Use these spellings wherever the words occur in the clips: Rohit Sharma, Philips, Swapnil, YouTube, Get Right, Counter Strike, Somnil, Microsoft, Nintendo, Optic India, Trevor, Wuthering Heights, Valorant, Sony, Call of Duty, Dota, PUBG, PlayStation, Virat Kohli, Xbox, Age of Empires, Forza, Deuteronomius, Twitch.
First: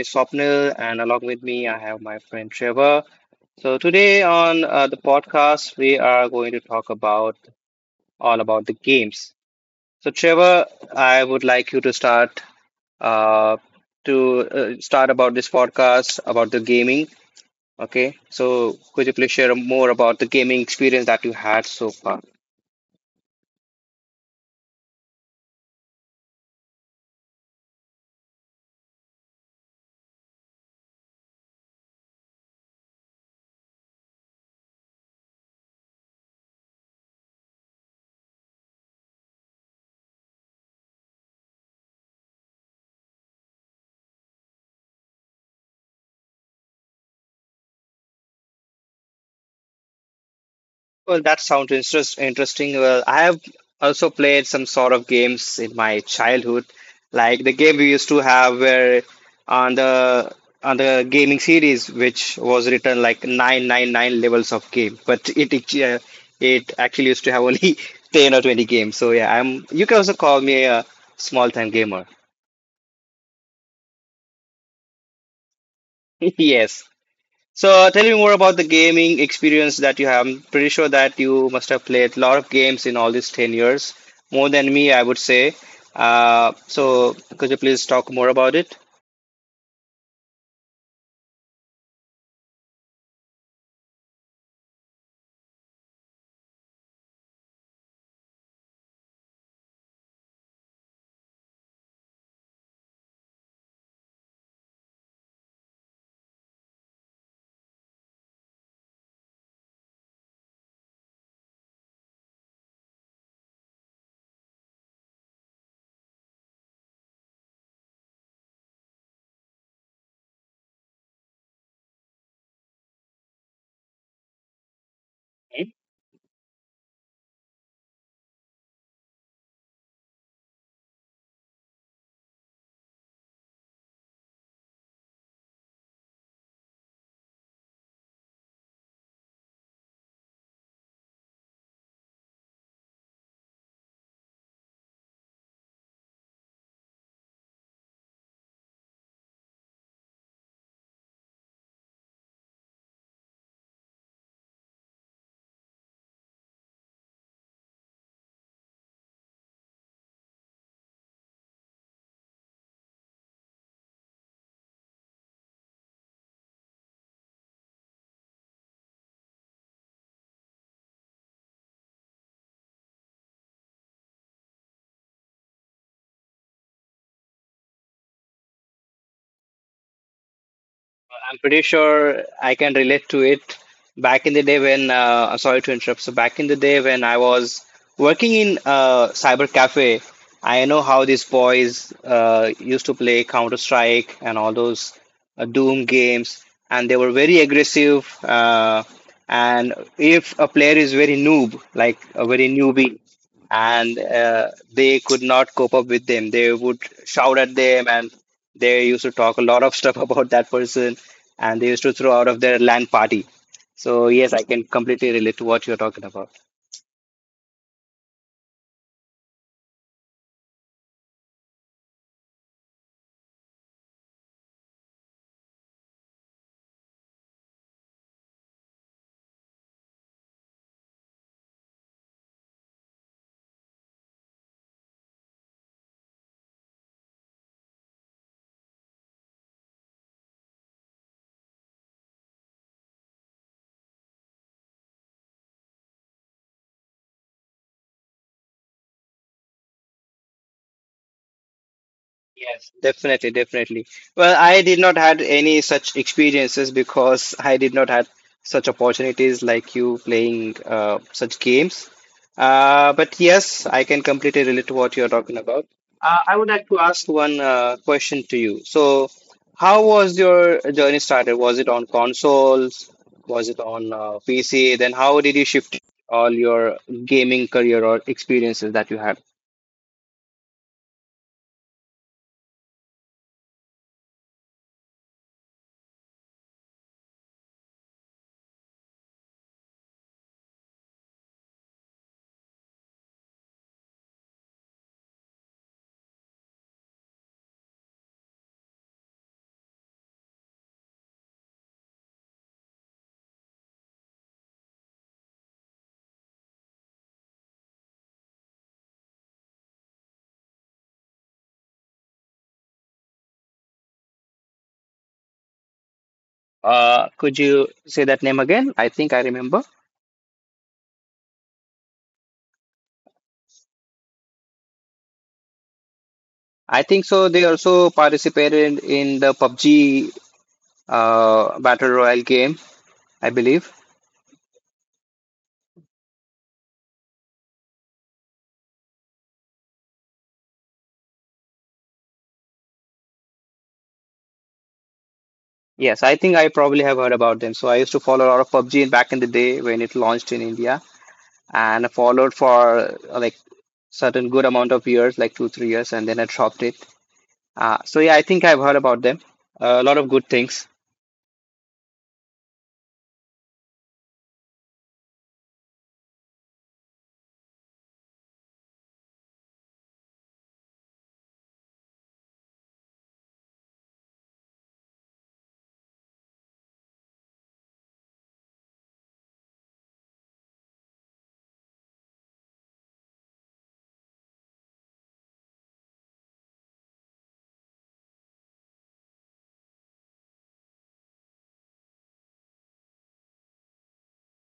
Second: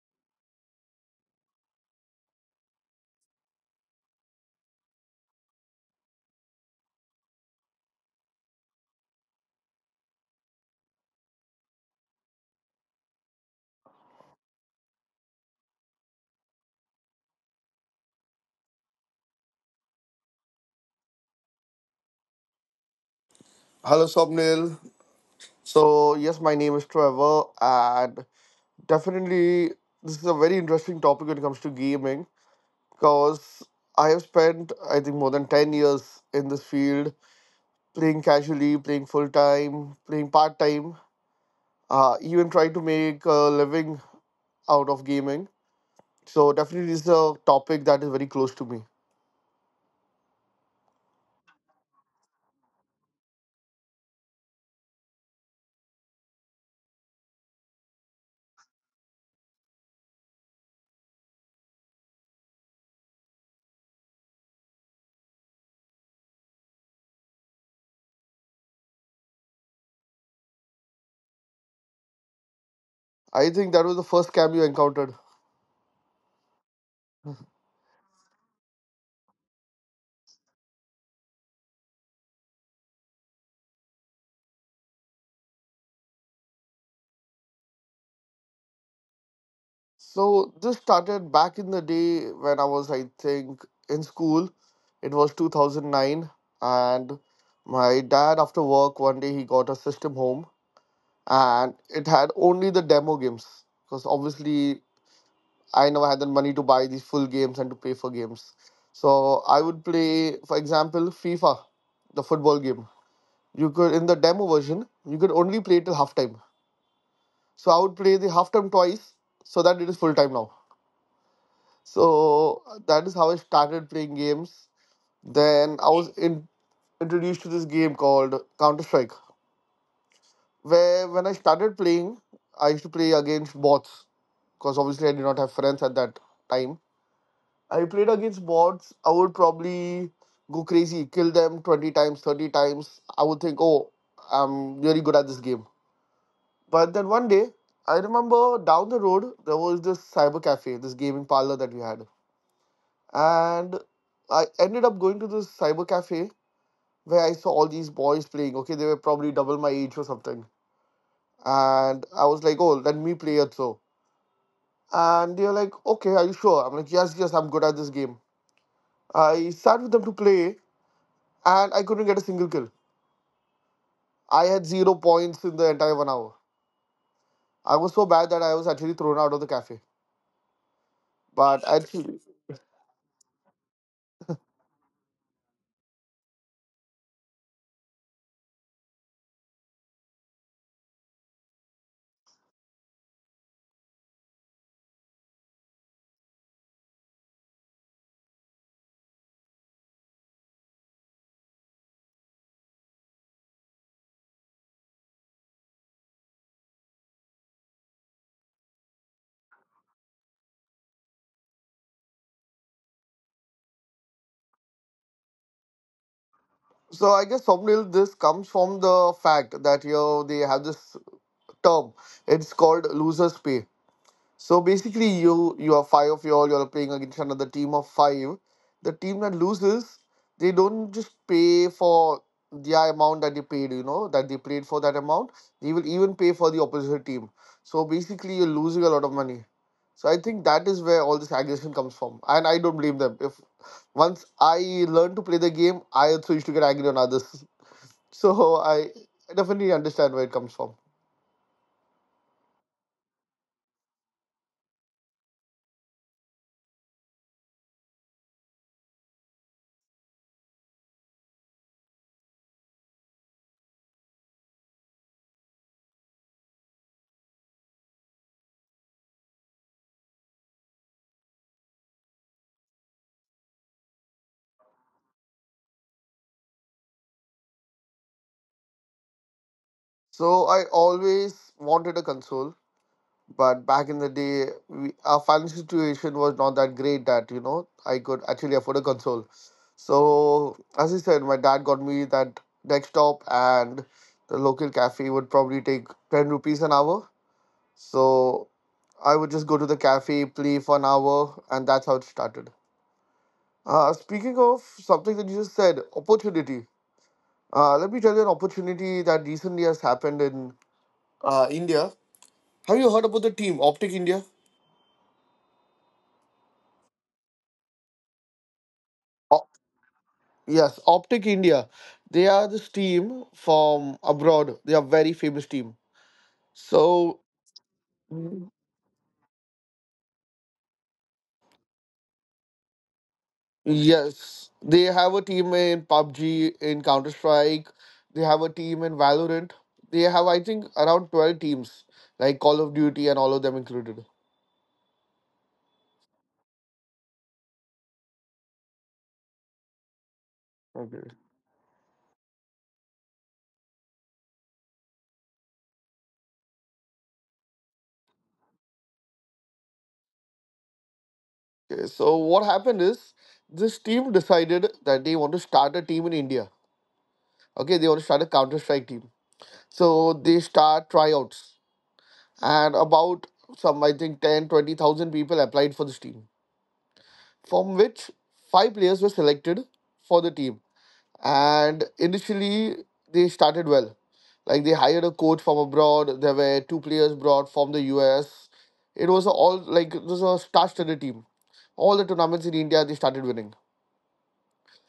is Swapnil, and along with me, I have my friend Trevor. So, today on the podcast, we are going to talk about all about the games. So, Trevor, I would like you to uh, start about this podcast about the gaming. Okay, so could you please share more about the gaming experience that you had so far? Hello, Somnil. So, yes, my name is Trevor, and definitely this is a very interesting topic when it comes to gaming because I have spent, I think, more than 10 years in this field playing casually, playing full time, playing part time, even trying to make a living out of gaming. So, definitely, this is a topic that is very close to me. Well, that sounds interesting. Well, I have also played some sort of games in my childhood, like the game we used to have where on the on the gaming series, which was written like 999 levels of game, but it actually used to have only 10 or 20 games. So yeah, I'm you can also call me a small time gamer. I think that was the first scam you encountered. Yes. So tell me more about the gaming experience that you have. I'm pretty sure that you must have played a lot of games in all these 10 years, more than me, I would say. So could you please talk more about it? So this started back in the day when I was, I think, in school. It was 2009, and my dad, after work, one day he got a system home, and it had only the demo games because obviously I never had the money to buy these full games and to pay for games. So I would play, for example, FIFA, the football game. You could in the demo version, you could only play till halftime. So I would play the halftime twice, so that it is full time now. So that is how I started playing games. Then I was introduced to this game called Counter Strike, where when I started playing, I used to play against bots because obviously I did not have friends at that time. I played against bots. I would probably go crazy, kill them 20 times, 30 times. I would think, oh, I'm really good at this game. But then one day, I remember down the road, there was this cyber cafe, this gaming parlor that we had, and I ended up going to this cyber cafe where I saw all these boys playing. Okay, they were probably double my age or something. And I was like, oh, let me play it so. And they are like, okay, are you sure? I'm like, yes, yes, I'm good at this game. I sat with them to play and I couldn't get a single kill. I had zero points in the entire one hour. I was so bad that I was actually thrown out of the cafe. I'm But pretty actually, sure I can relate to it. Back in the day sorry to interrupt. So back in the day when I was working in a cyber cafe, I know how these boys used to play Counter Strike and all those Doom games, and they were very aggressive. And if a player is very noob, like a very newbie, and they could not cope up with them. They would shout at them, and they used to talk a lot of stuff about that person, and they used to throw out of their land party. So yes, I can completely relate to what you're talking about. so I guess thumbnail, this comes from the fact that they have this term. It's called loser's pay. So basically, you are five of y'all. You're playing against another team of five. The team that loses, they don't just pay for the amount that they paid. You know that they played for that amount. They will even pay for the opposite team. So basically, you're losing a lot of money. So I think that is where all this aggression comes from, and I don't blame them. If once I learned to play the game, I also used to get angry on others. So I definitely understand where it comes from. Yes, definitely, definitely. Well, I did not had any such experiences because I did not had such opportunities like you playing such games. But yes, I can completely relate to what you're talking about. I would like to ask one question to you. So, how was your journey started? Was it on consoles? Was it on PC? Then how did you shift all your gaming career or experiences that you had? So I always wanted a console, but back in the day our financial situation was not that great that I could actually afford a console. So as I said, my dad got me that desktop, and the local cafe would probably take 10 rupees an hour. So I would just go to the cafe, play for an hour, and that's how it started. Speaking of something that you just said, opportunity, let me tell you an opportunity that recently has happened in india. Have you heard about the team Optic India? Could you say that name again? I think I remember. Yes, Optic India. They are this team from abroad. They are very famous team. I So. think so. They also Mm. participated in the PUBG Battle Royale game, I believe. Yes, they have a team in PUBG, in Counter Strike. They have a team in Valorant. They have, I think, around 12 teams, like Call of Duty and all of them included. Yes, I think I probably have heard about them. So I used to follow a lot of PUBG back in the day when it launched in Okay. India, and I followed for like certain good amount of years, like 2-3 years, and then I dropped it. So yeah, I think I've heard about them. A lot of good things. Okay. So what happened is this team decided that they want to start a team in India. Okay, they want to start a Counter Strike team. So they start tryouts. And about some, I think 10, 20,000 people applied for this team, from which five players were selected for the team. And initially they started well, like they hired a coach from abroad, there were two players brought from the US. It was a star-studded team. All the tournaments in india, they started winning.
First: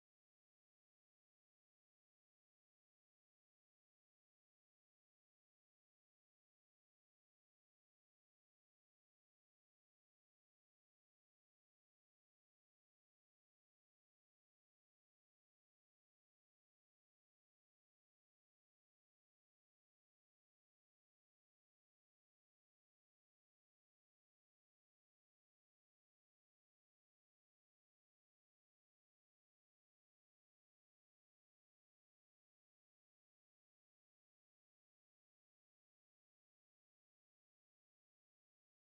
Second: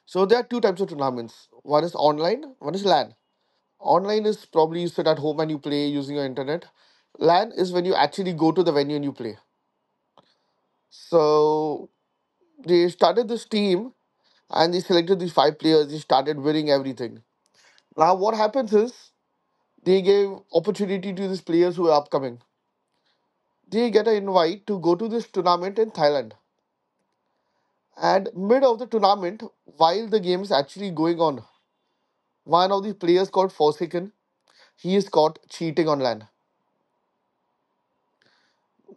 So there are two types of tournaments: one is online, one is lan. Online is probably you sit at home and you play using your internet. Lan is when you actually go to the venue and you play. So they started this team and they selected these five players. They started winning everything. Now what happens is they gave opportunity to these players who are upcoming. They get an invite to go to this tournament in Thailand. And mid of the tournament, while the game is actually going on, one of the players called Forsaken, he is caught cheating on land.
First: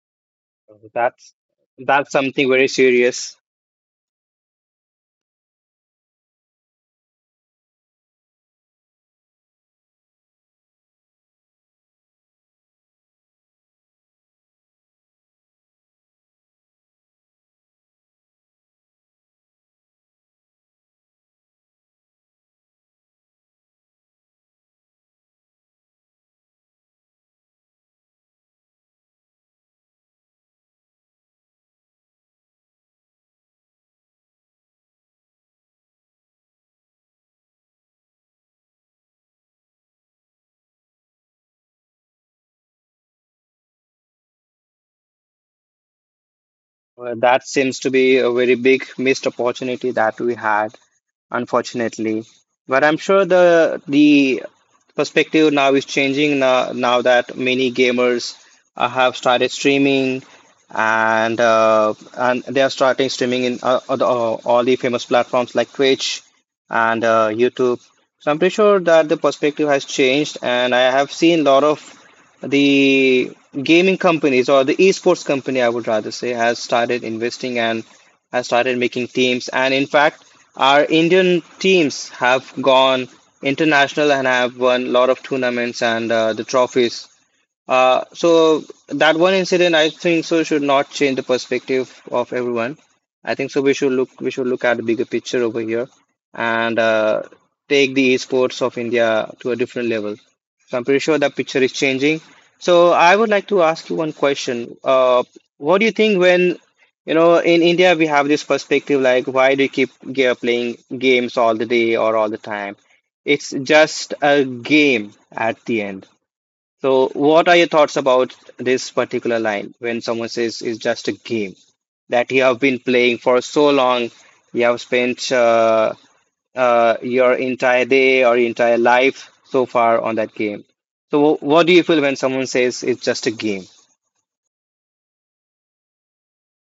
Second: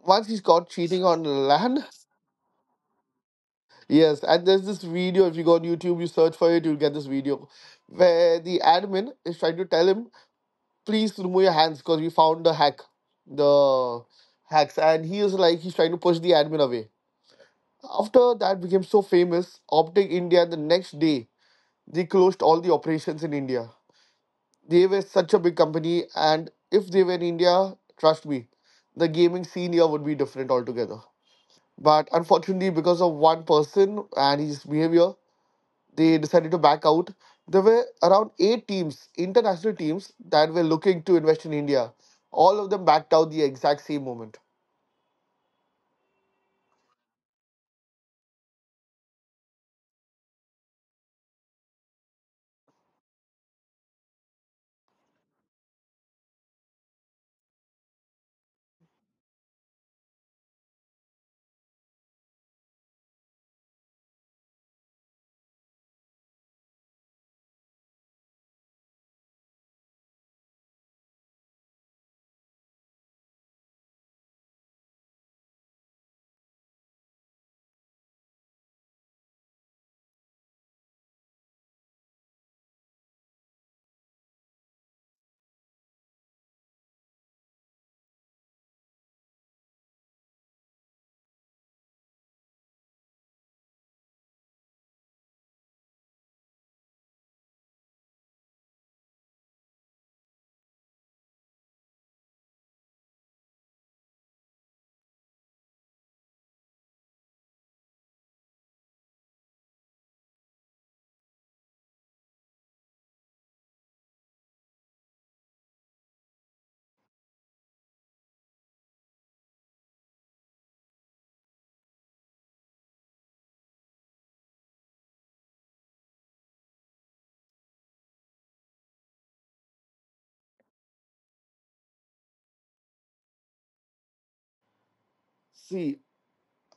Once he's caught So, cheating on That's land, that's something very serious. yes, and there's this video. If you go on YouTube, you search for it, you'll get this video where the admin is trying to tell him please remove your hands because we found the hacks. And he is like he's trying to push the admin away. After that became so famous, Optic India, the next day, they closed all the operations in india. They were such a big company, and if they were in india, trust me, the gaming scene here would be different altogether. But unfortunately, because of one person and his behavior, they decided to back out. There were around eight teams, international teams, that were looking to invest in India. All of them backed out the exact same moment. Well, that seems to be a very big missed opportunity that we had, unfortunately. But I'm sure the perspective now is changing now, now that many gamers have started streaming, and they are starting streaming in all the famous platforms like Twitch and YouTube. So I'm pretty sure that the perspective has changed, and I have seen a lot of the gaming companies or the esports company, I would rather say, has started investing and has started making teams. And in fact, our Indian teams have gone international and have won a lot of tournaments and the trophies. So that one incident, I think so, should not change the perspective of everyone. I think so we should look at the bigger picture over here and take the esports of India to a different level. So I'm pretty sure that picture is changing. So I would like to ask you one question. What do you think, when you know, in India we have this perspective like, why do you keep playing games all the day or all the time? It's just a game at the end. So, what are your thoughts about this particular line when someone says it's just a game that you have been playing for so long, you have spent your entire day or entire life so far on that game? So, what do you feel when someone says it's just a game? See,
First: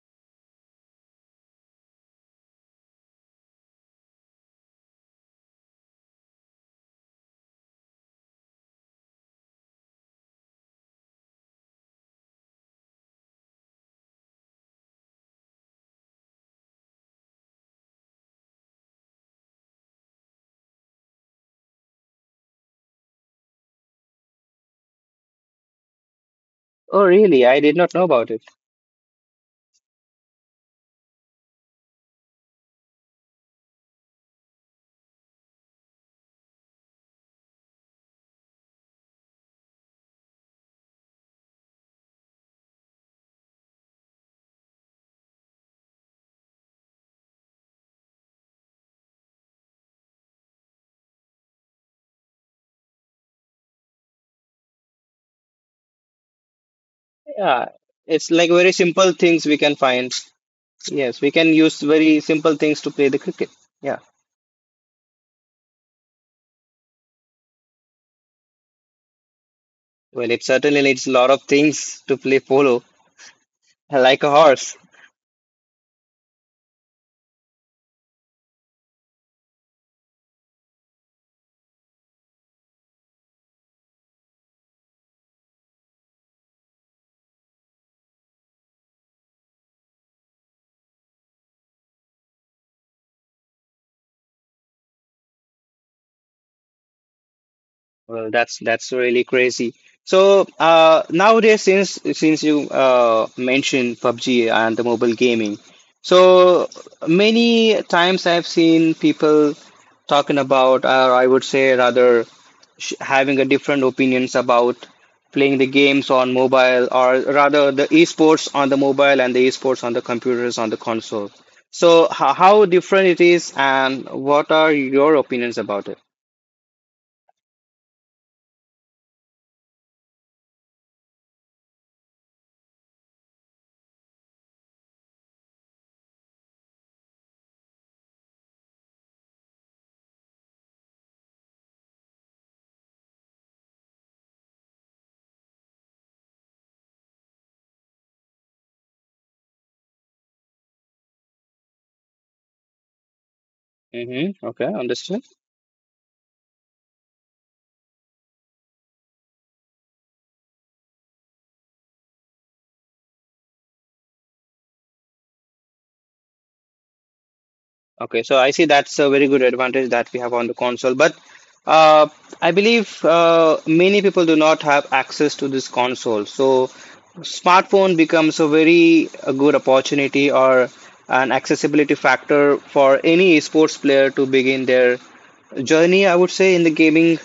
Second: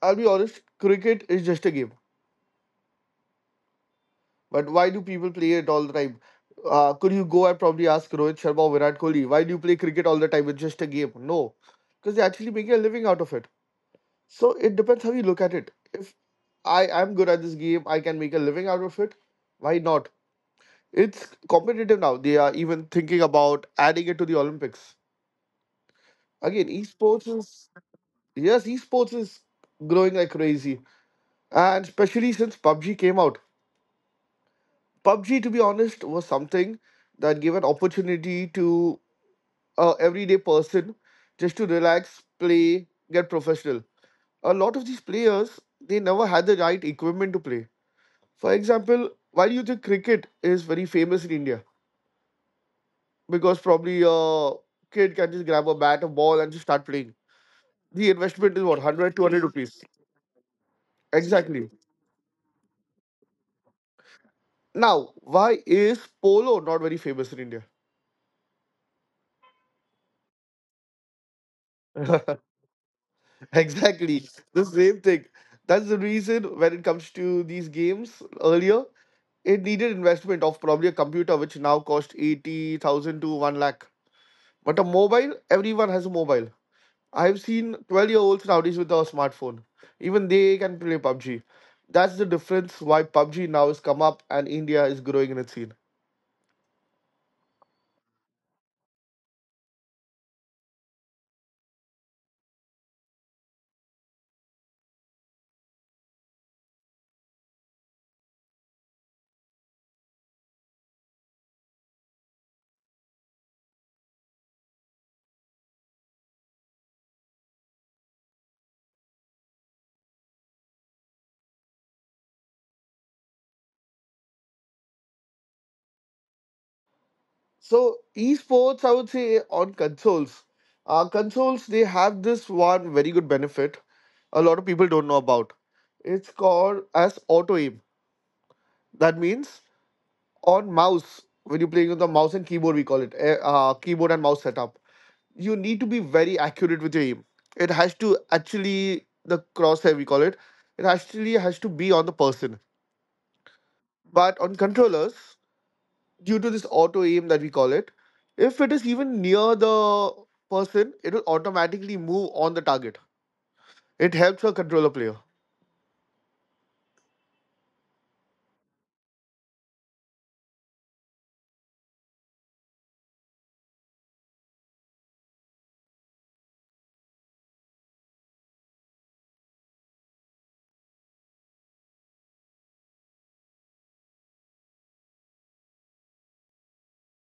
I'll be honest, cricket is just a game. But why do people play it all the time? Could you go and probably ask Rohit Sharma or Virat Kohli, why do you play cricket all the time? It's just a game. No, because they're actually making a living out of it. So it depends how you look at it. If I am good at this game, I can make a living out of it. Why not? It's competitive now. They are even thinking about adding it to the Olympics. Again, Oh, esports really? I is. did not know about it. Yes, esports is growing like crazy, and especially since PUBG came out. PUBG, to be honest, was something that gave an opportunity to a everyday person just to relax, play, get professional. A lot of these players, they never had the right equipment to play. For example, why do you think cricket is very famous in India? Because probably a kid can just grab a bat, a ball, and just start playing. Yeah, The it's investment like is very what, 100, simple 200 things we rupees. can find. Yes, we can Exactly. use very simple things to play the cricket. Yeah, Now, why is polo not very famous in India? well, it certainly needs a lot of things to play polo, Exactly. like a The horse. same thing. That's the reason when it comes to these games earlier, it needed investment of probably a computer, which now cost 80,000 to 1 lakh. But a mobile, everyone has a mobile. I've seen 12-year-olds nowadays with a smartphone. Even they can play PUBG. That's the difference why PUBG now has come up and India is growing in its scene. Well, that's really crazy. So nowadays, since you mentioned PUBG and the mobile gaming, so many times I've seen people talking about, or I would say rather, sh having a different opinions about playing the games on mobile, or rather the esports on the mobile and the esports on the computers on the console. So, how different it is, and what are your opinions about it? So, esports, I would say, on consoles. Consoles, they have this one very good benefit a lot of people don't know about. It's called as auto aim. That means on mouse, when you're playing with the mouse and keyboard, we call it keyboard and mouse setup. You need to be very accurate with your aim. It has to actually The crosshair we call it. It actually has to be on the person. But on Mm-hmm. Okay, controllers, understood. due to this auto aim that we call it, if it is even near the person, it will automatically move on the target. It helps a controller player. Okay, so I see that's a very good advantage that we have on the console, but uh, I believe many people do not have access to this console. So smartphone becomes a very a good opportunity or an accessibility factor for any sports player to begin their journey, I would say, in the gaming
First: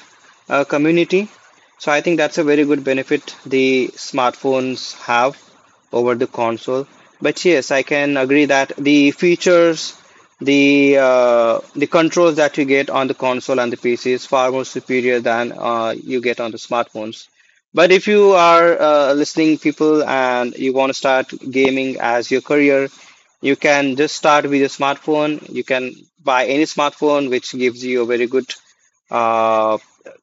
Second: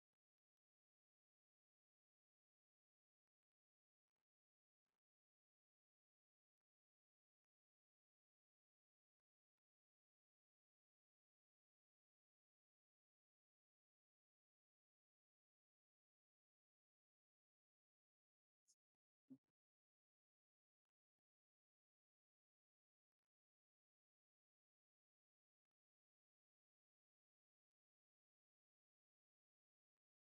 community. So I think that's a very good benefit the smartphones have over the console. But yes, I can agree that the features the controls that you get on the console and the PC is far more superior than you get on the smartphones. But if you are listening people and you want to start gaming as your career, you can just start with your smartphone. You can buy any smartphone which gives you a very good uh,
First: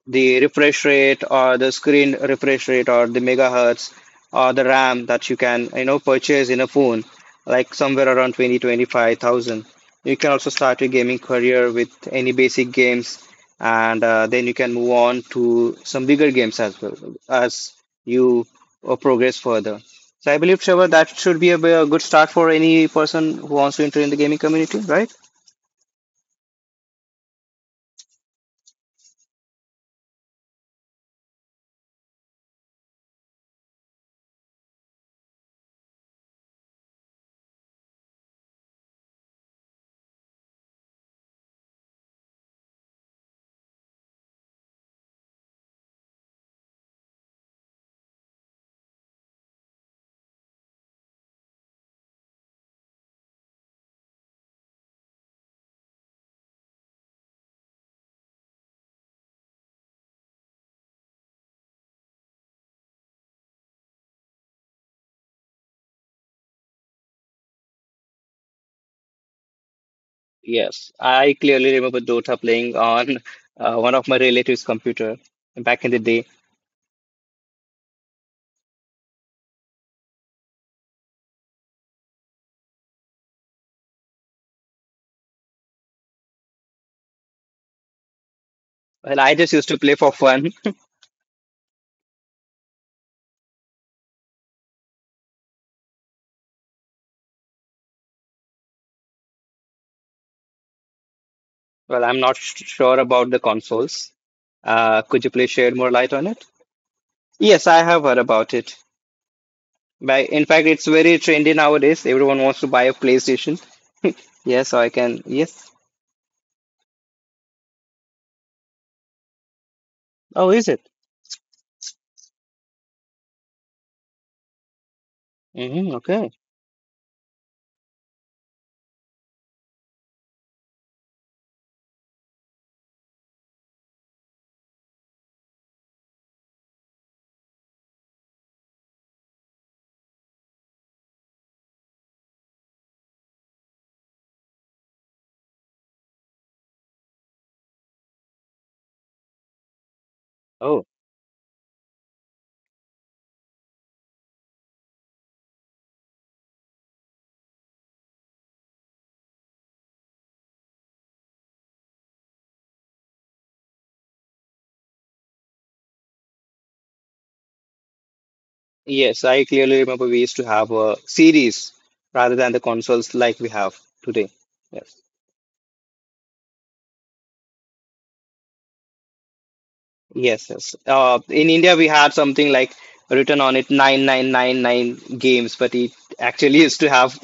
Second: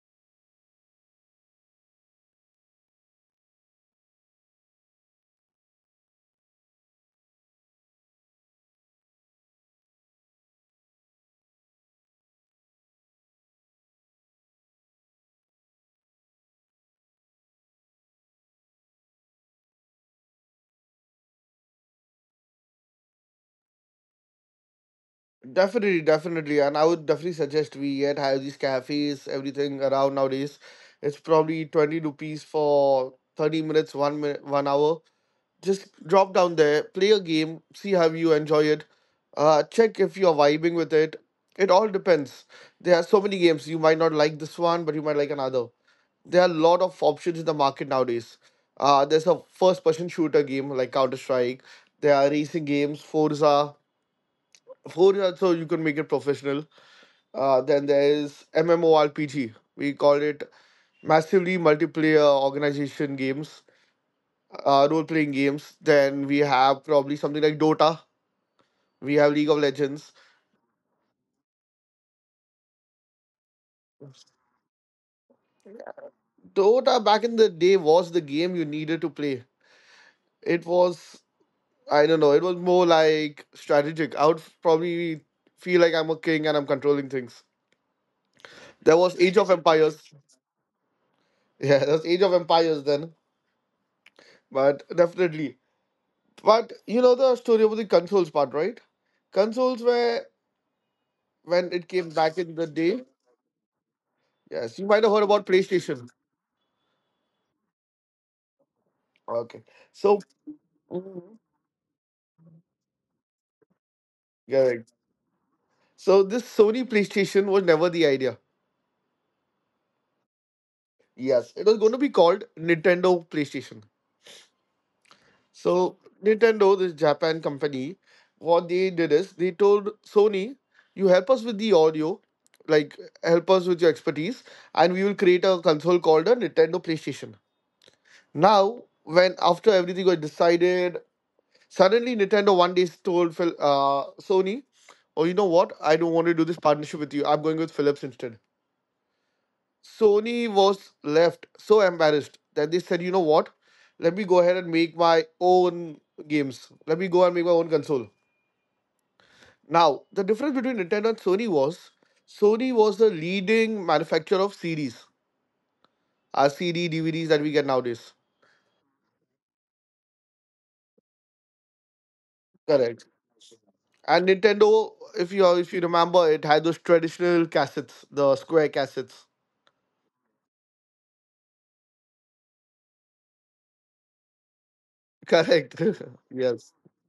the refresh rate or the screen refresh rate or the megahertz or the RAM that you can purchase in a phone like somewhere around 20 25,000. You can also start your gaming career with any basic games, and then you can move on to some bigger games as well as you progress further. So I believe, Trevor, that should be a good start for any person who wants to enter in the gaming community, right? Definitely, definitely, and I would definitely suggest we yet have these cafes, everything around nowadays. It's probably 20 rupees for 30 minutes, one minute, one hour, just drop down there, play a game, see how you enjoy it, check if you're vibing with it. It all depends. There are so many games. You might not like this one, but you might like another. There are a lot of options in the market nowadays. There's a first person shooter game like Counter Strike. There are racing games, Forza. Forza, so you can make it professional. Then there is MMORPG. We call it massively multiplayer organization games, role playing games. Then we have probably something like Dota. We have League of Legends. Yes, I clearly remember Dota playing on one of my relatives' computer back in the day. Dota back in the day was the game you needed to play. It was, I don't know, it was more like strategic. I would probably feel like I'm a king and I'm controlling things. There Well, was I Age of just used to play Empires. for fun. Yeah, there was Age of Empires then. But definitely. But you know the story of the consoles part, right? Consoles were when it Well, came I'm not back in the sure day. about the consoles. Yes, you might have Could heard you please about shed more light PlayStation. on it? Yes, I have heard about it. Okay. By So. In fact, it's very Mhm. trendy nowadays. Everyone wants to buy a PlayStation. Yes, I Correct. can. Yes. So this Sony PlayStation was never the idea. Oh, is it? Yes, it was going to be called Nintendo PlayStation. Hmm, So okay. Nintendo, this Japan company, what they did is they told Sony, "You help us with the audio, like help us with your expertise, and we will create a console called a Nintendo PlayStation." Now, when after everything was decided, suddenly Nintendo one day told Sony, "Oh, you know what? I don't want to do this partnership with you. I'm going with Philips instead." Sony Oh, was left so embarrassed that they said, you know what? Let me go ahead and make my own games. Let me go and make my own console. Now, the difference between Nintendo and Sony was the leading manufacturer of CDs, our CD, DVDs that we get nowadays. yes. I clearly remember we used to have a series rather than the consoles Correct. like we have today. And Yes. Nintendo, if you remember, it had those traditional cassettes, the square cassettes. Yes. Yes. In India, we had something like written on it 9999 games, but Correct. it actually used yes. to have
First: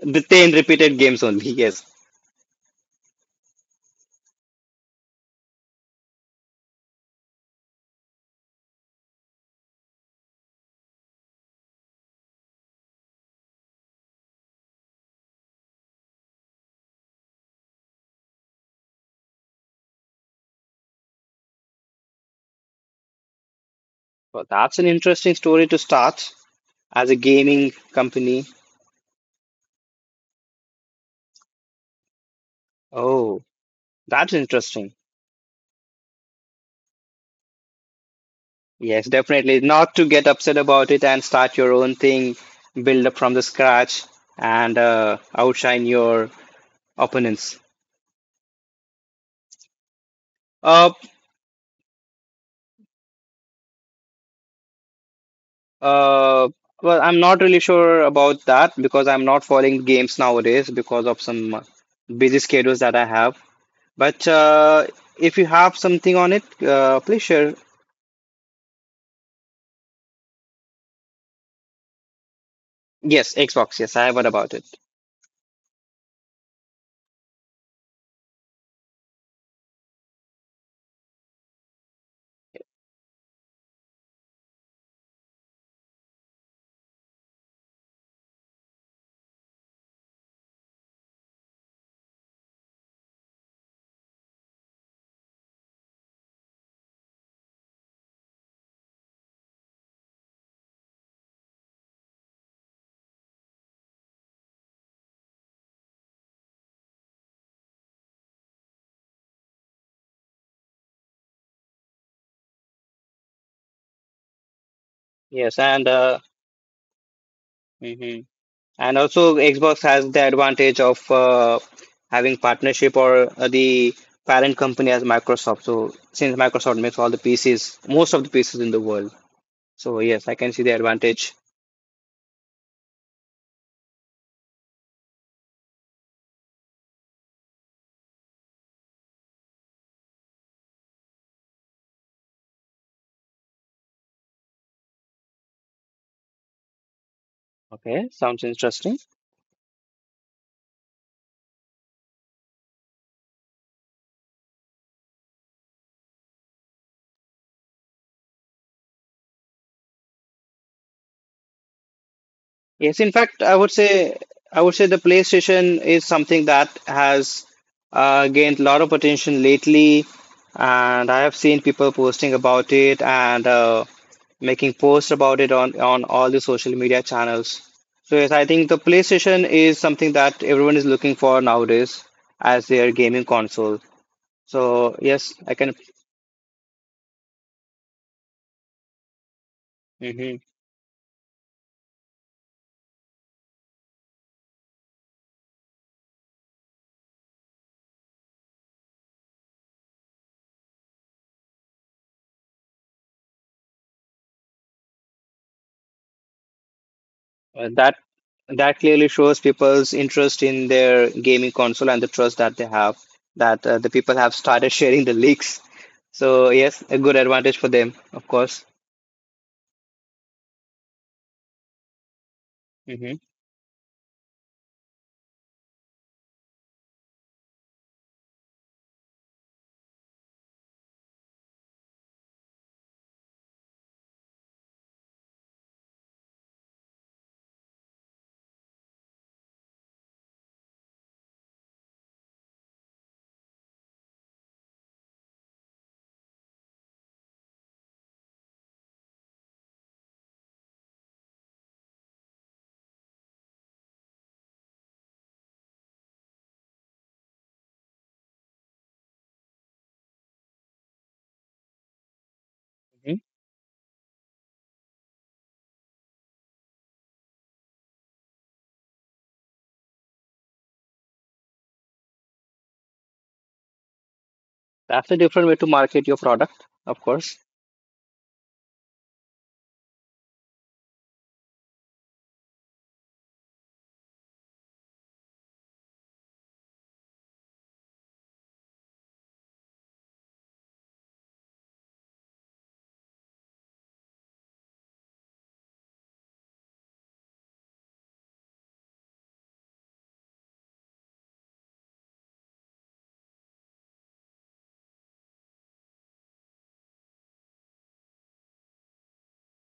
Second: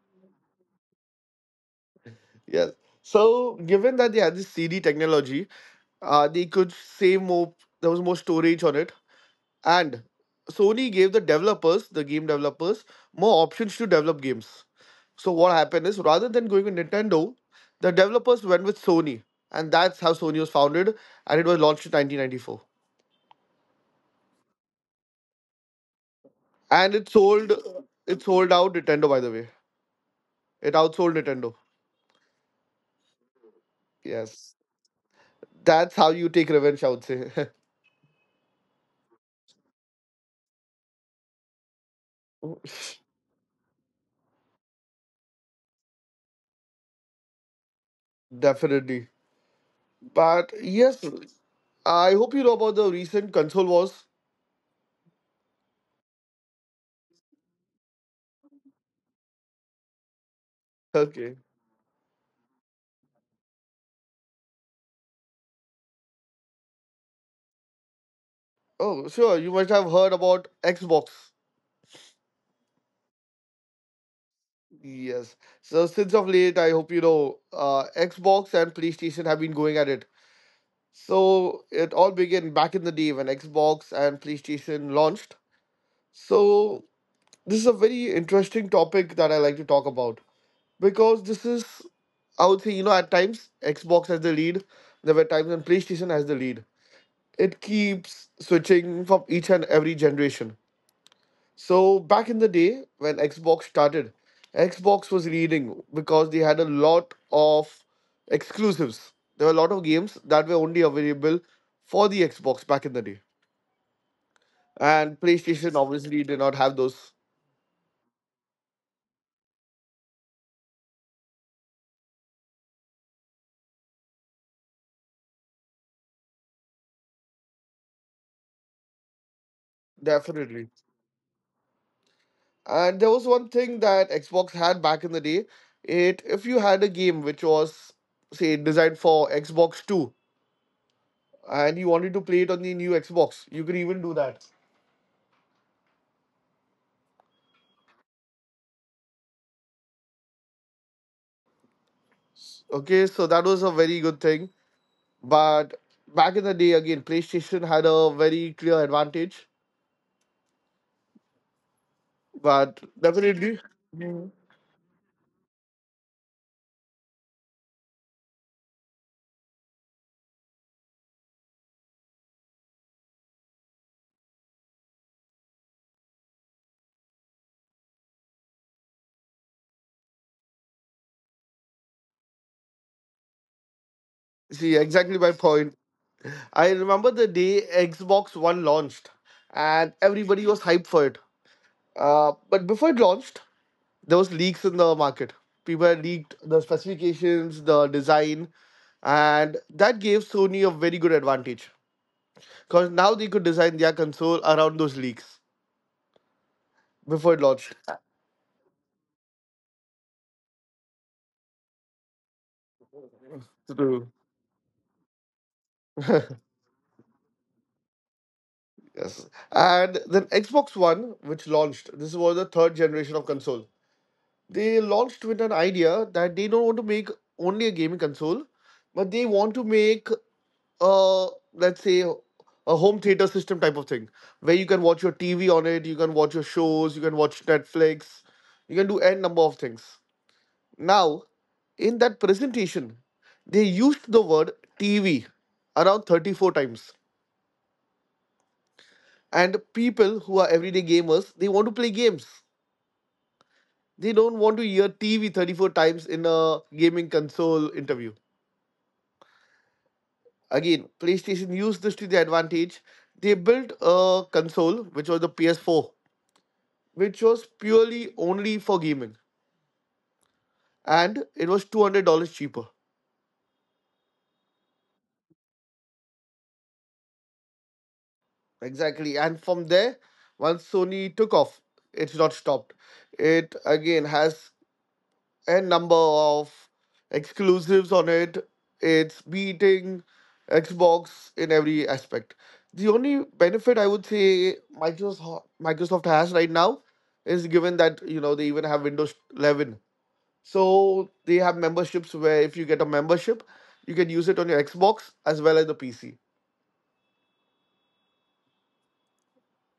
the 10 repeated games only. Yes. Yes. So, given that they had this CD technology, they could save more, there was more storage on it, and Sony gave the developers, the game developers, more options to develop games. So what happened is rather than going with Nintendo, the developers went with Sony, and that's how Sony was founded, and it was launched in 1994. Well, that's an interesting story to start And as a it sold, gaming it company. sold out Nintendo, by the way. It outsold Nintendo. Oh, that's Yes, interesting. that's how you take revenge, I would say. Yes, definitely. Not to get upset about it and start your own thing, build up from the scratch, and outshine your opponents. Definitely. But Uh, yes, I hope you know about the recent console wars. uh, well, I'm not really sure about that because I'm not following games nowadays because of Okay. some busy schedules that I have. But if you have something on it, please share. Oh, sure. You must have heard about Xbox. Yes, Xbox. Yes, I have heard about it. Yes. So since of late, I hope you know, Xbox and PlayStation have been going at it. So it all began back in the day when Xbox and PlayStation launched. So this is a very interesting topic that I like to talk about, because this is, I would say, you know, at times Xbox has the lead. There were times when PlayStation has the lead. It keeps switching from each and every generation. So back in the day when Xbox started, Xbox was leading because they had a lot of exclusives. There were a lot of games that were only available for the Xbox back in the day. And Yes, PlayStation and obviously did not have those. mhm. And also, Xbox has the advantage of having partnership or the parent company as Microsoft. So, since Microsoft makes all the pieces, most of the pieces in the world. So, yes, I can see Definitely. the advantage. And there was one thing that Xbox had back in the day. It If you had a game which was, say, designed for Xbox 2 and you wanted to play it on the new Xbox, you could even do that. Okay, sounds interesting. Okay, so that was a very good thing. But back in the day, again, PlayStation had a very clear advantage. But Yes, in fact, I definitely, would say mhm, I would say the PlayStation is something that has gained a lot of attention lately, and I have seen people posting about it and making posts about it on all the social media channels. So yes, I think the PlayStation is something that everyone is looking for nowadays as their gaming console. So see, exactly my yes, I point. can. I remember the day Xbox One launched, and Mhm. everybody was hyped for it. But before it launched, there was leaks in the market. People had leaked the specifications, the design, and that gave Sony a very good advantage, because now they could design their console around those leaks before it Uh, launched. That that clearly shows people's interest in their gaming console and the trust that they have that the True. people have started sharing the leaks. So yes, a good advantage for them, of course. Yes. And then Xbox One, which launched, this was the third generation Hmm. of console. They launched with an idea that they don't want to make only a gaming console, but they want to make a, let's say, a home theater system type of thing, where you can watch your TV on it, you can watch your shows, you can watch Netflix, you can do n number of things. Now, in that presentation, they used the word TV around 34 times. And people who are everyday gamers, they want to play games, they don't want to hear TV 34 times in a gaming console interview. Again, PlayStation used this to their advantage. Hmm. They built a console which was the PS4, which was purely only for gaming, and it was $200 cheaper. That's a different way to market your product, of course. Exactly. And from there, once Sony took off, it's not stopped. It again has and number of exclusives on it. It's beating Xbox in every aspect. The only benefit, I would say, Microsoft has right now is given that, you know, they even have Windows 11, so they have memberships where if you get a membership, you can use it on your Xbox as well as the PC.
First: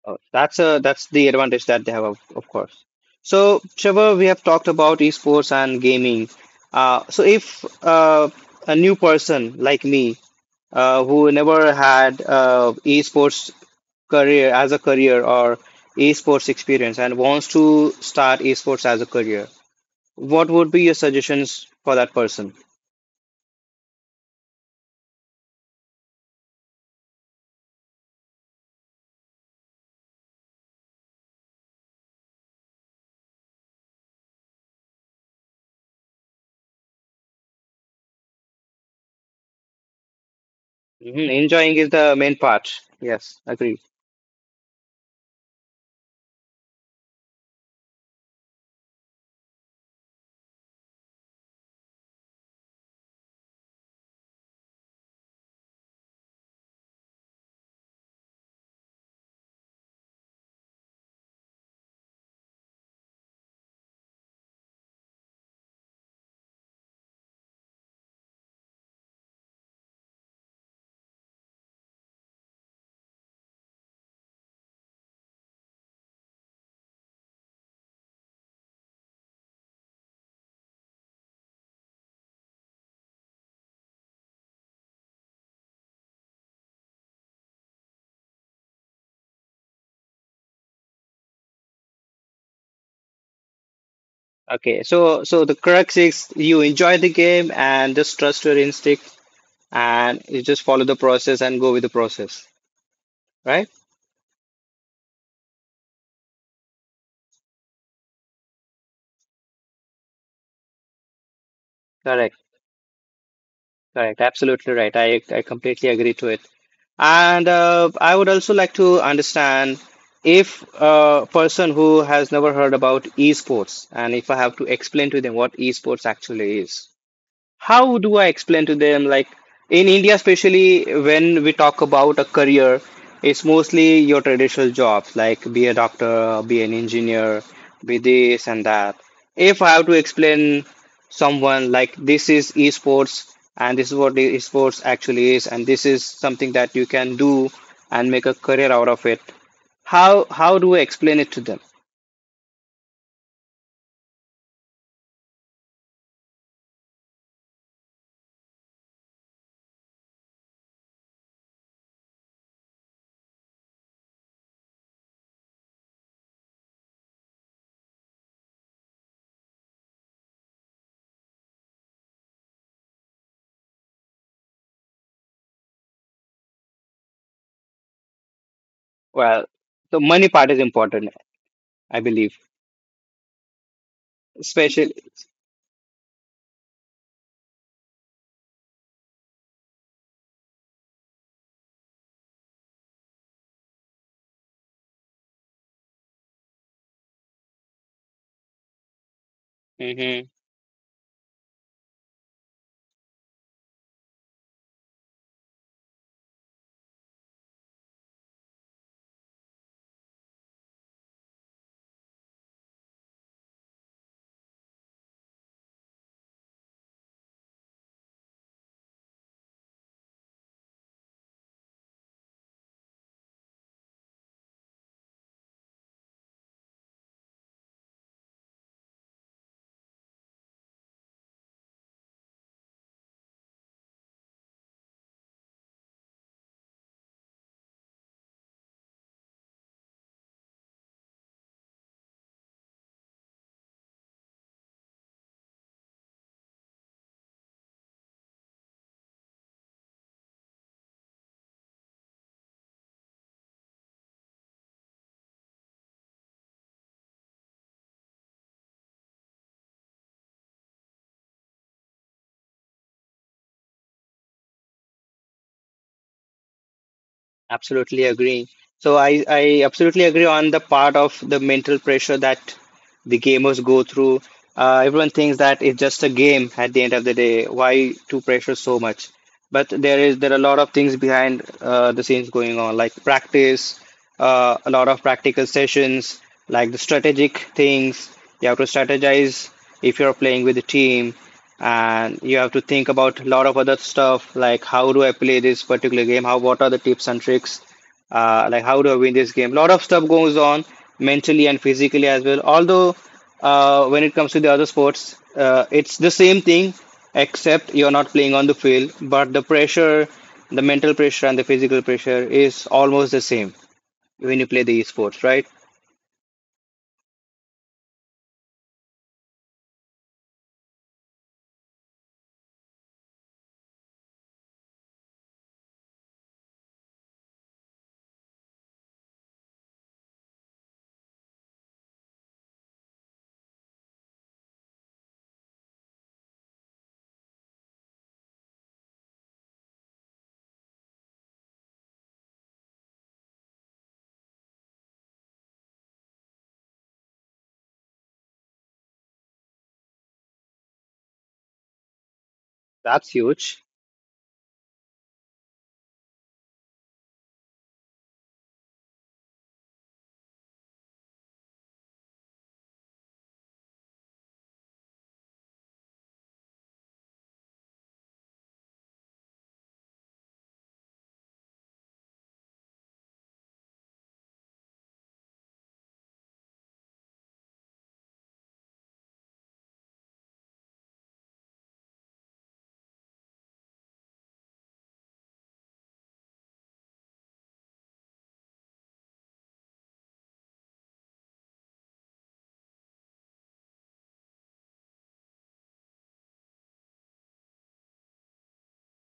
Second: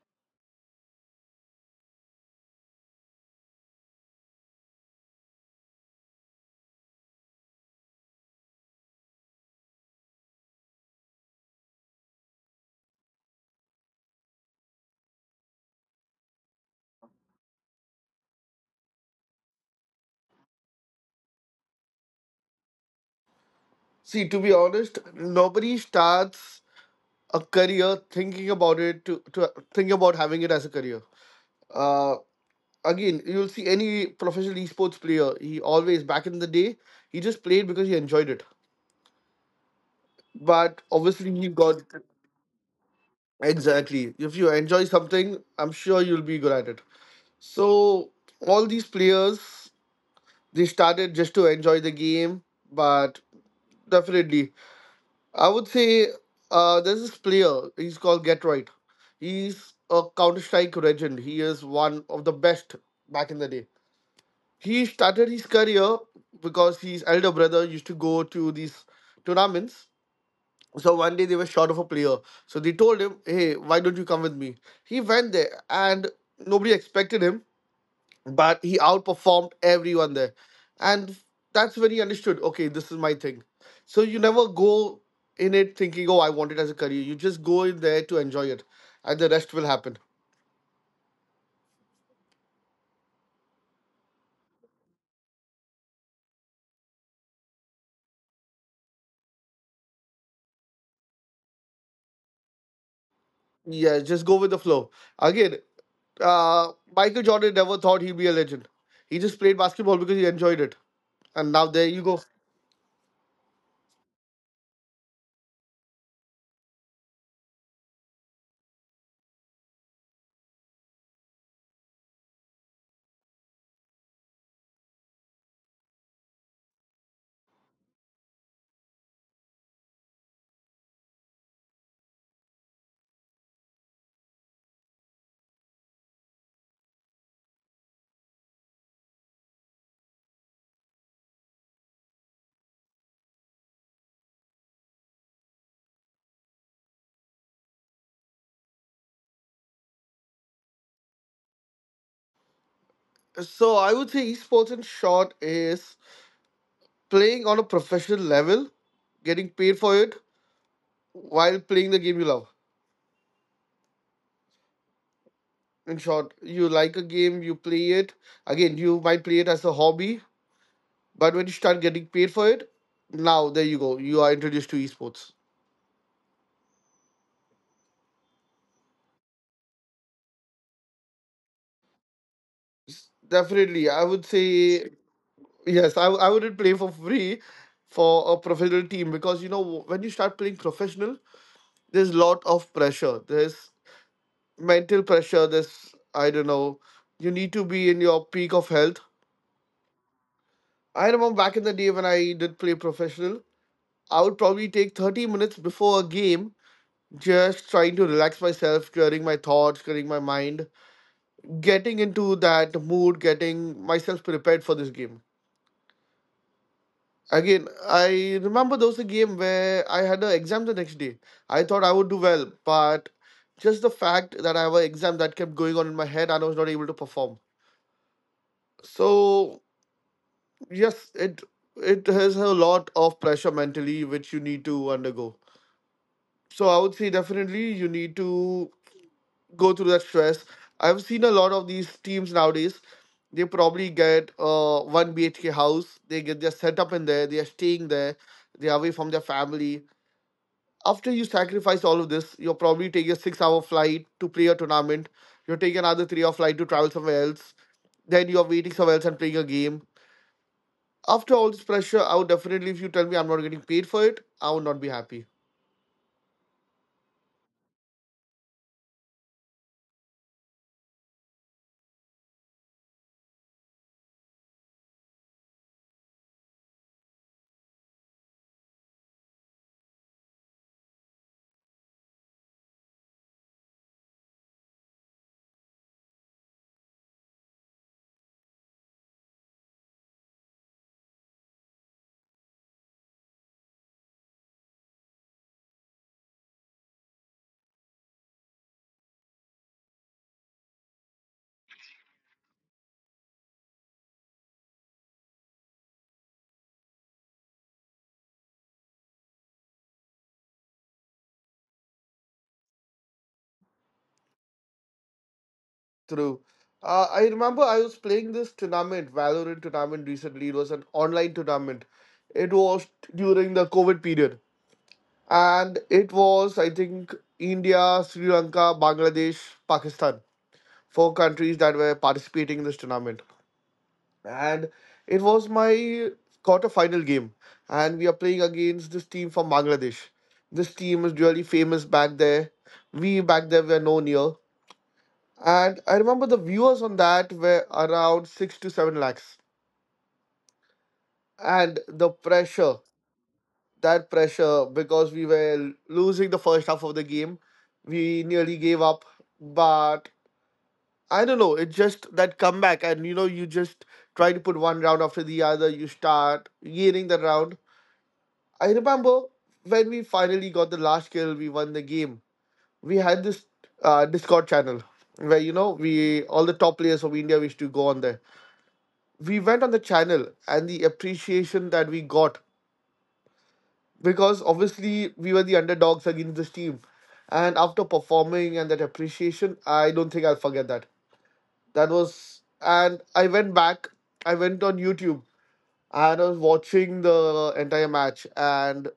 Oh, that's the advantage that they have, of course. So, Trevor, we have talked about esports and gaming. So, if a new person like me who never had esports career as a career or esports experience and wants to start esports as a career, what would be your suggestions for that person? See, to be honest, nobody starts a career thinking about it, to think about having it as a career. Uh, Again, you'll see any professional esports player, he always, back in the day, he just played because he enjoyed it. But Mhm, obviously, he enjoying got is the main part. Yes, agree. exactly. If you enjoy something, I'm sure you'll be good at it. So, all these players, they started just to enjoy the game, but definitely, I would say, there's this player, he's called Get Right. He's a Counter Strike legend. He is one of the best back in the day. He started his career because his elder brother used to go to these tournaments. So one day they were short of a player. So they told him, "Hey, why don't you come with me?" He went there and nobody expected him, but he outperformed everyone there. And that's when he understood, okay, this is my thing. So you never go in it thinking, oh, I want it as a career. You just go in there to enjoy it, and the rest will happen. Okay, so the crux is you enjoy the game and just trust your instinct, and you just follow the process and go with the process, right? Yeah, just go with the flow. Again, Michael Jordan never thought he'd be a legend. He just played basketball because he enjoyed it. And now there you go. Correct, correct. Absolutely right. I completely agree to it. And I would also like to understand, if a person who has never heard about esports and if I have to explain to them what esports actually is, how do I explain to them? Like in India, especially when we talk about a career, it's mostly your traditional jobs, like be a doctor, be an engineer, be this and that. If I have to explain someone like this is esports, and this is what the esports actually is, and this is something that you can do and make a career out of it, how do I explain it to them? So I would say esports in short is playing on a professional level, getting paid for it while playing the game you love. In short, you like a game, you play it. Again, you might play it as a hobby, but when you start getting paid for it, now there you go. You are introduced to esports. Well, the money part is important, I believe, Definitely, I would especially. say, yes, I wouldn't play for free for a professional team, because you know when you start playing professional, there's a lot of pressure. There's mental pressure. There's, I don't know, you need to be in your peak of health. I remember back in the day when I did play professional, I would probably take 30 minutes before a game just trying to relax myself, clearing my thoughts, clearing my mind, getting into that mood, getting myself prepared for this game. Again, I remember there was a game where I had an exam the next day. I thought I would do well, but just the fact that I have an exam that kept going on in my head, and I was not able to perform. So yes, it has a lot of pressure mentally which you need to undergo. So I would say definitely you need to go through that stress. I've seen a lot of these teams nowadays. They probably get a one BHK house. They get their setup in there. They are staying there. They are away from their family. After you sacrifice all of this, you'll probably take a 6 hour flight to play a tournament. You'll take another 3 hour flight to travel somewhere else. Then you're waiting somewhere else and playing a game. After all this pressure, I would definitely, if you tell me I'm not getting paid for it, I would not be happy. Absolutely agree. So I absolutely agree on the part of the mental pressure that the gamers go through. Everyone thinks that it's just a game at the end of the day. Why to pressure so much? But there are a lot of things behind the scenes going on, like practice, a lot of practical sessions, like the strategic things. You have to strategize if you're playing with a team, and you have to think about a lot of other stuff, like how do I play this particular game? How What are the tips and tricks? Like how do I win this game? A lot of stuff goes on mentally and physically as well. Although when it comes to the other sports, it's the same thing, except you're not playing on the field, but the pressure, the mental pressure and the physical pressure is almost the same when you play the esports, right? True. I remember I was playing this tournament, Valorant tournament recently. It was an online tournament. It was during the COVID period. And it was, I think, India, Sri Lanka, Bangladesh, Pakistan. Four countries that were participating in this tournament. And it was my quarterfinal game, and we are playing against this team from Bangladesh. This team is really famous back there. We back there were known here. And I remember the viewers on that were around 6 to 7 lakhs. And the pressure, That's huge. that pressure, because we were losing the first half of the game, we nearly gave up. But I don't know, it's just that comeback, and you know you just try to put one round after the other, you start gaining the round. I remember when we finally got the last kill, we won the game. We had this Discord channel where, you know, we all the top players from India used to go on there. We went on the channel, and the appreciation that we got, because obviously we were the underdogs against this team, and after performing and that appreciation, I don't think I'll forget that. That was, and I went back. I went on YouTube and I was watching the entire match, and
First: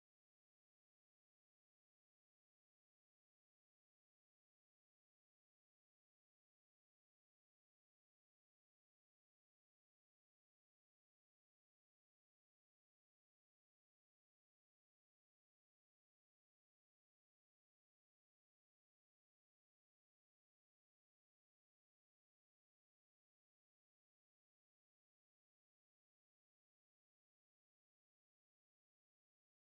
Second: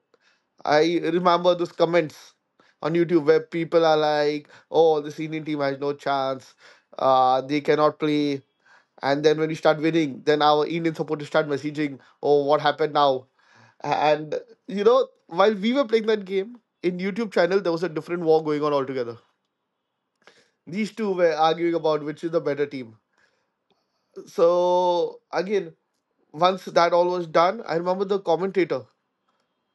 I remember those comments on YouTube where people are like, "Oh, the senior team has no chance. They cannot play." And then when we start winning, then our Indian supporters start messaging, "Oh, what happened now?" And you know, while we were playing that game in YouTube channel, there was a different war going on altogether. These two were arguing about which is the better team. So again, once that all was done, I remember the commentator,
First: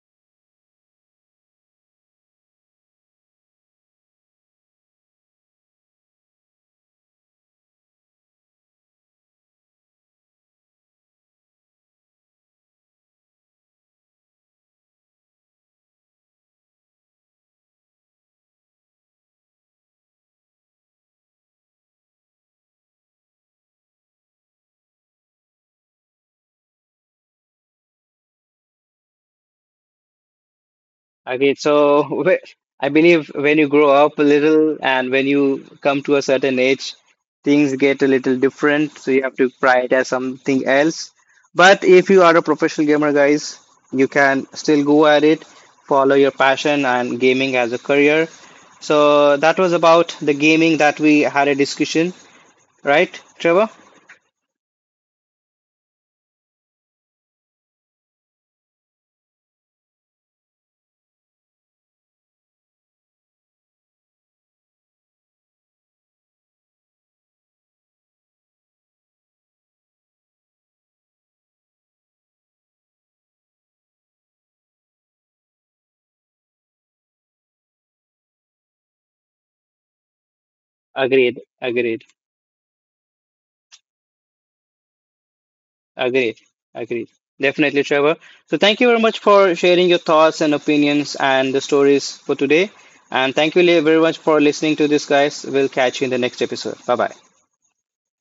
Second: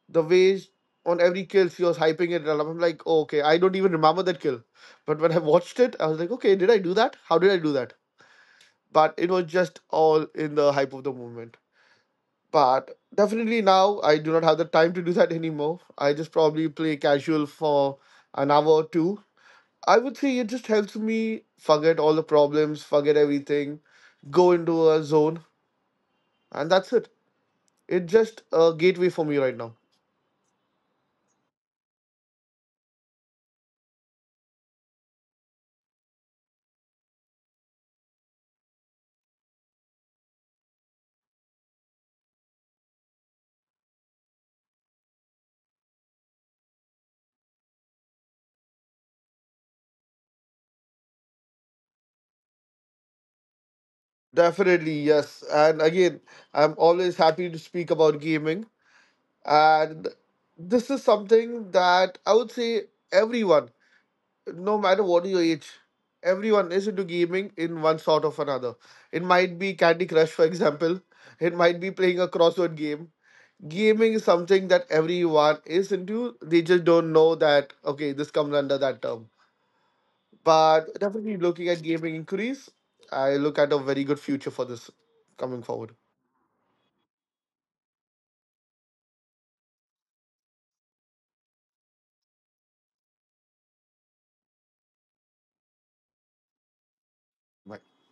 the ways, on every kill she was hyping it and I'm like, oh, okay, I don't even remember that kill. But when I watched it, I was like, okay, did I do that? How did I do that? But it was just all in the hype of the moment. But definitely now I do not have the time to do that anymore. I just probably play casual for an hour or two. I would say it just helps me forget all the problems, forget everything, go into a zone, and that's it. It's just a gateway for me right now. Okay, so I believe when you grow up a little and when you come to a certain age, things get a little different. So you have to prioritize something else. But if you are a professional gamer, guys, you can still go at it, follow your passion and gaming as a career. So that was about the gaming that we had a discussion, right, Trevor? Definitely, yes. And again, I'm always happy to speak about gaming. And this is something that I would say everyone, no matter what your age, everyone is into gaming in one sort of another. It might be Candy Crush, for example, it might be playing a crossword game. Gaming is something that everyone is into. They just don't know that, okay, this comes under that term. But Agreed, definitely looking at agreed. gaming increase, I look at a very good future for this coming forward. Agreed. Agreed. Definitely, Trevor. So thank you very much for sharing your thoughts and opinions and the stories for today. And thank you very much for listening to this, guys. We'll catch you in the next episode. Bye bye. Bye.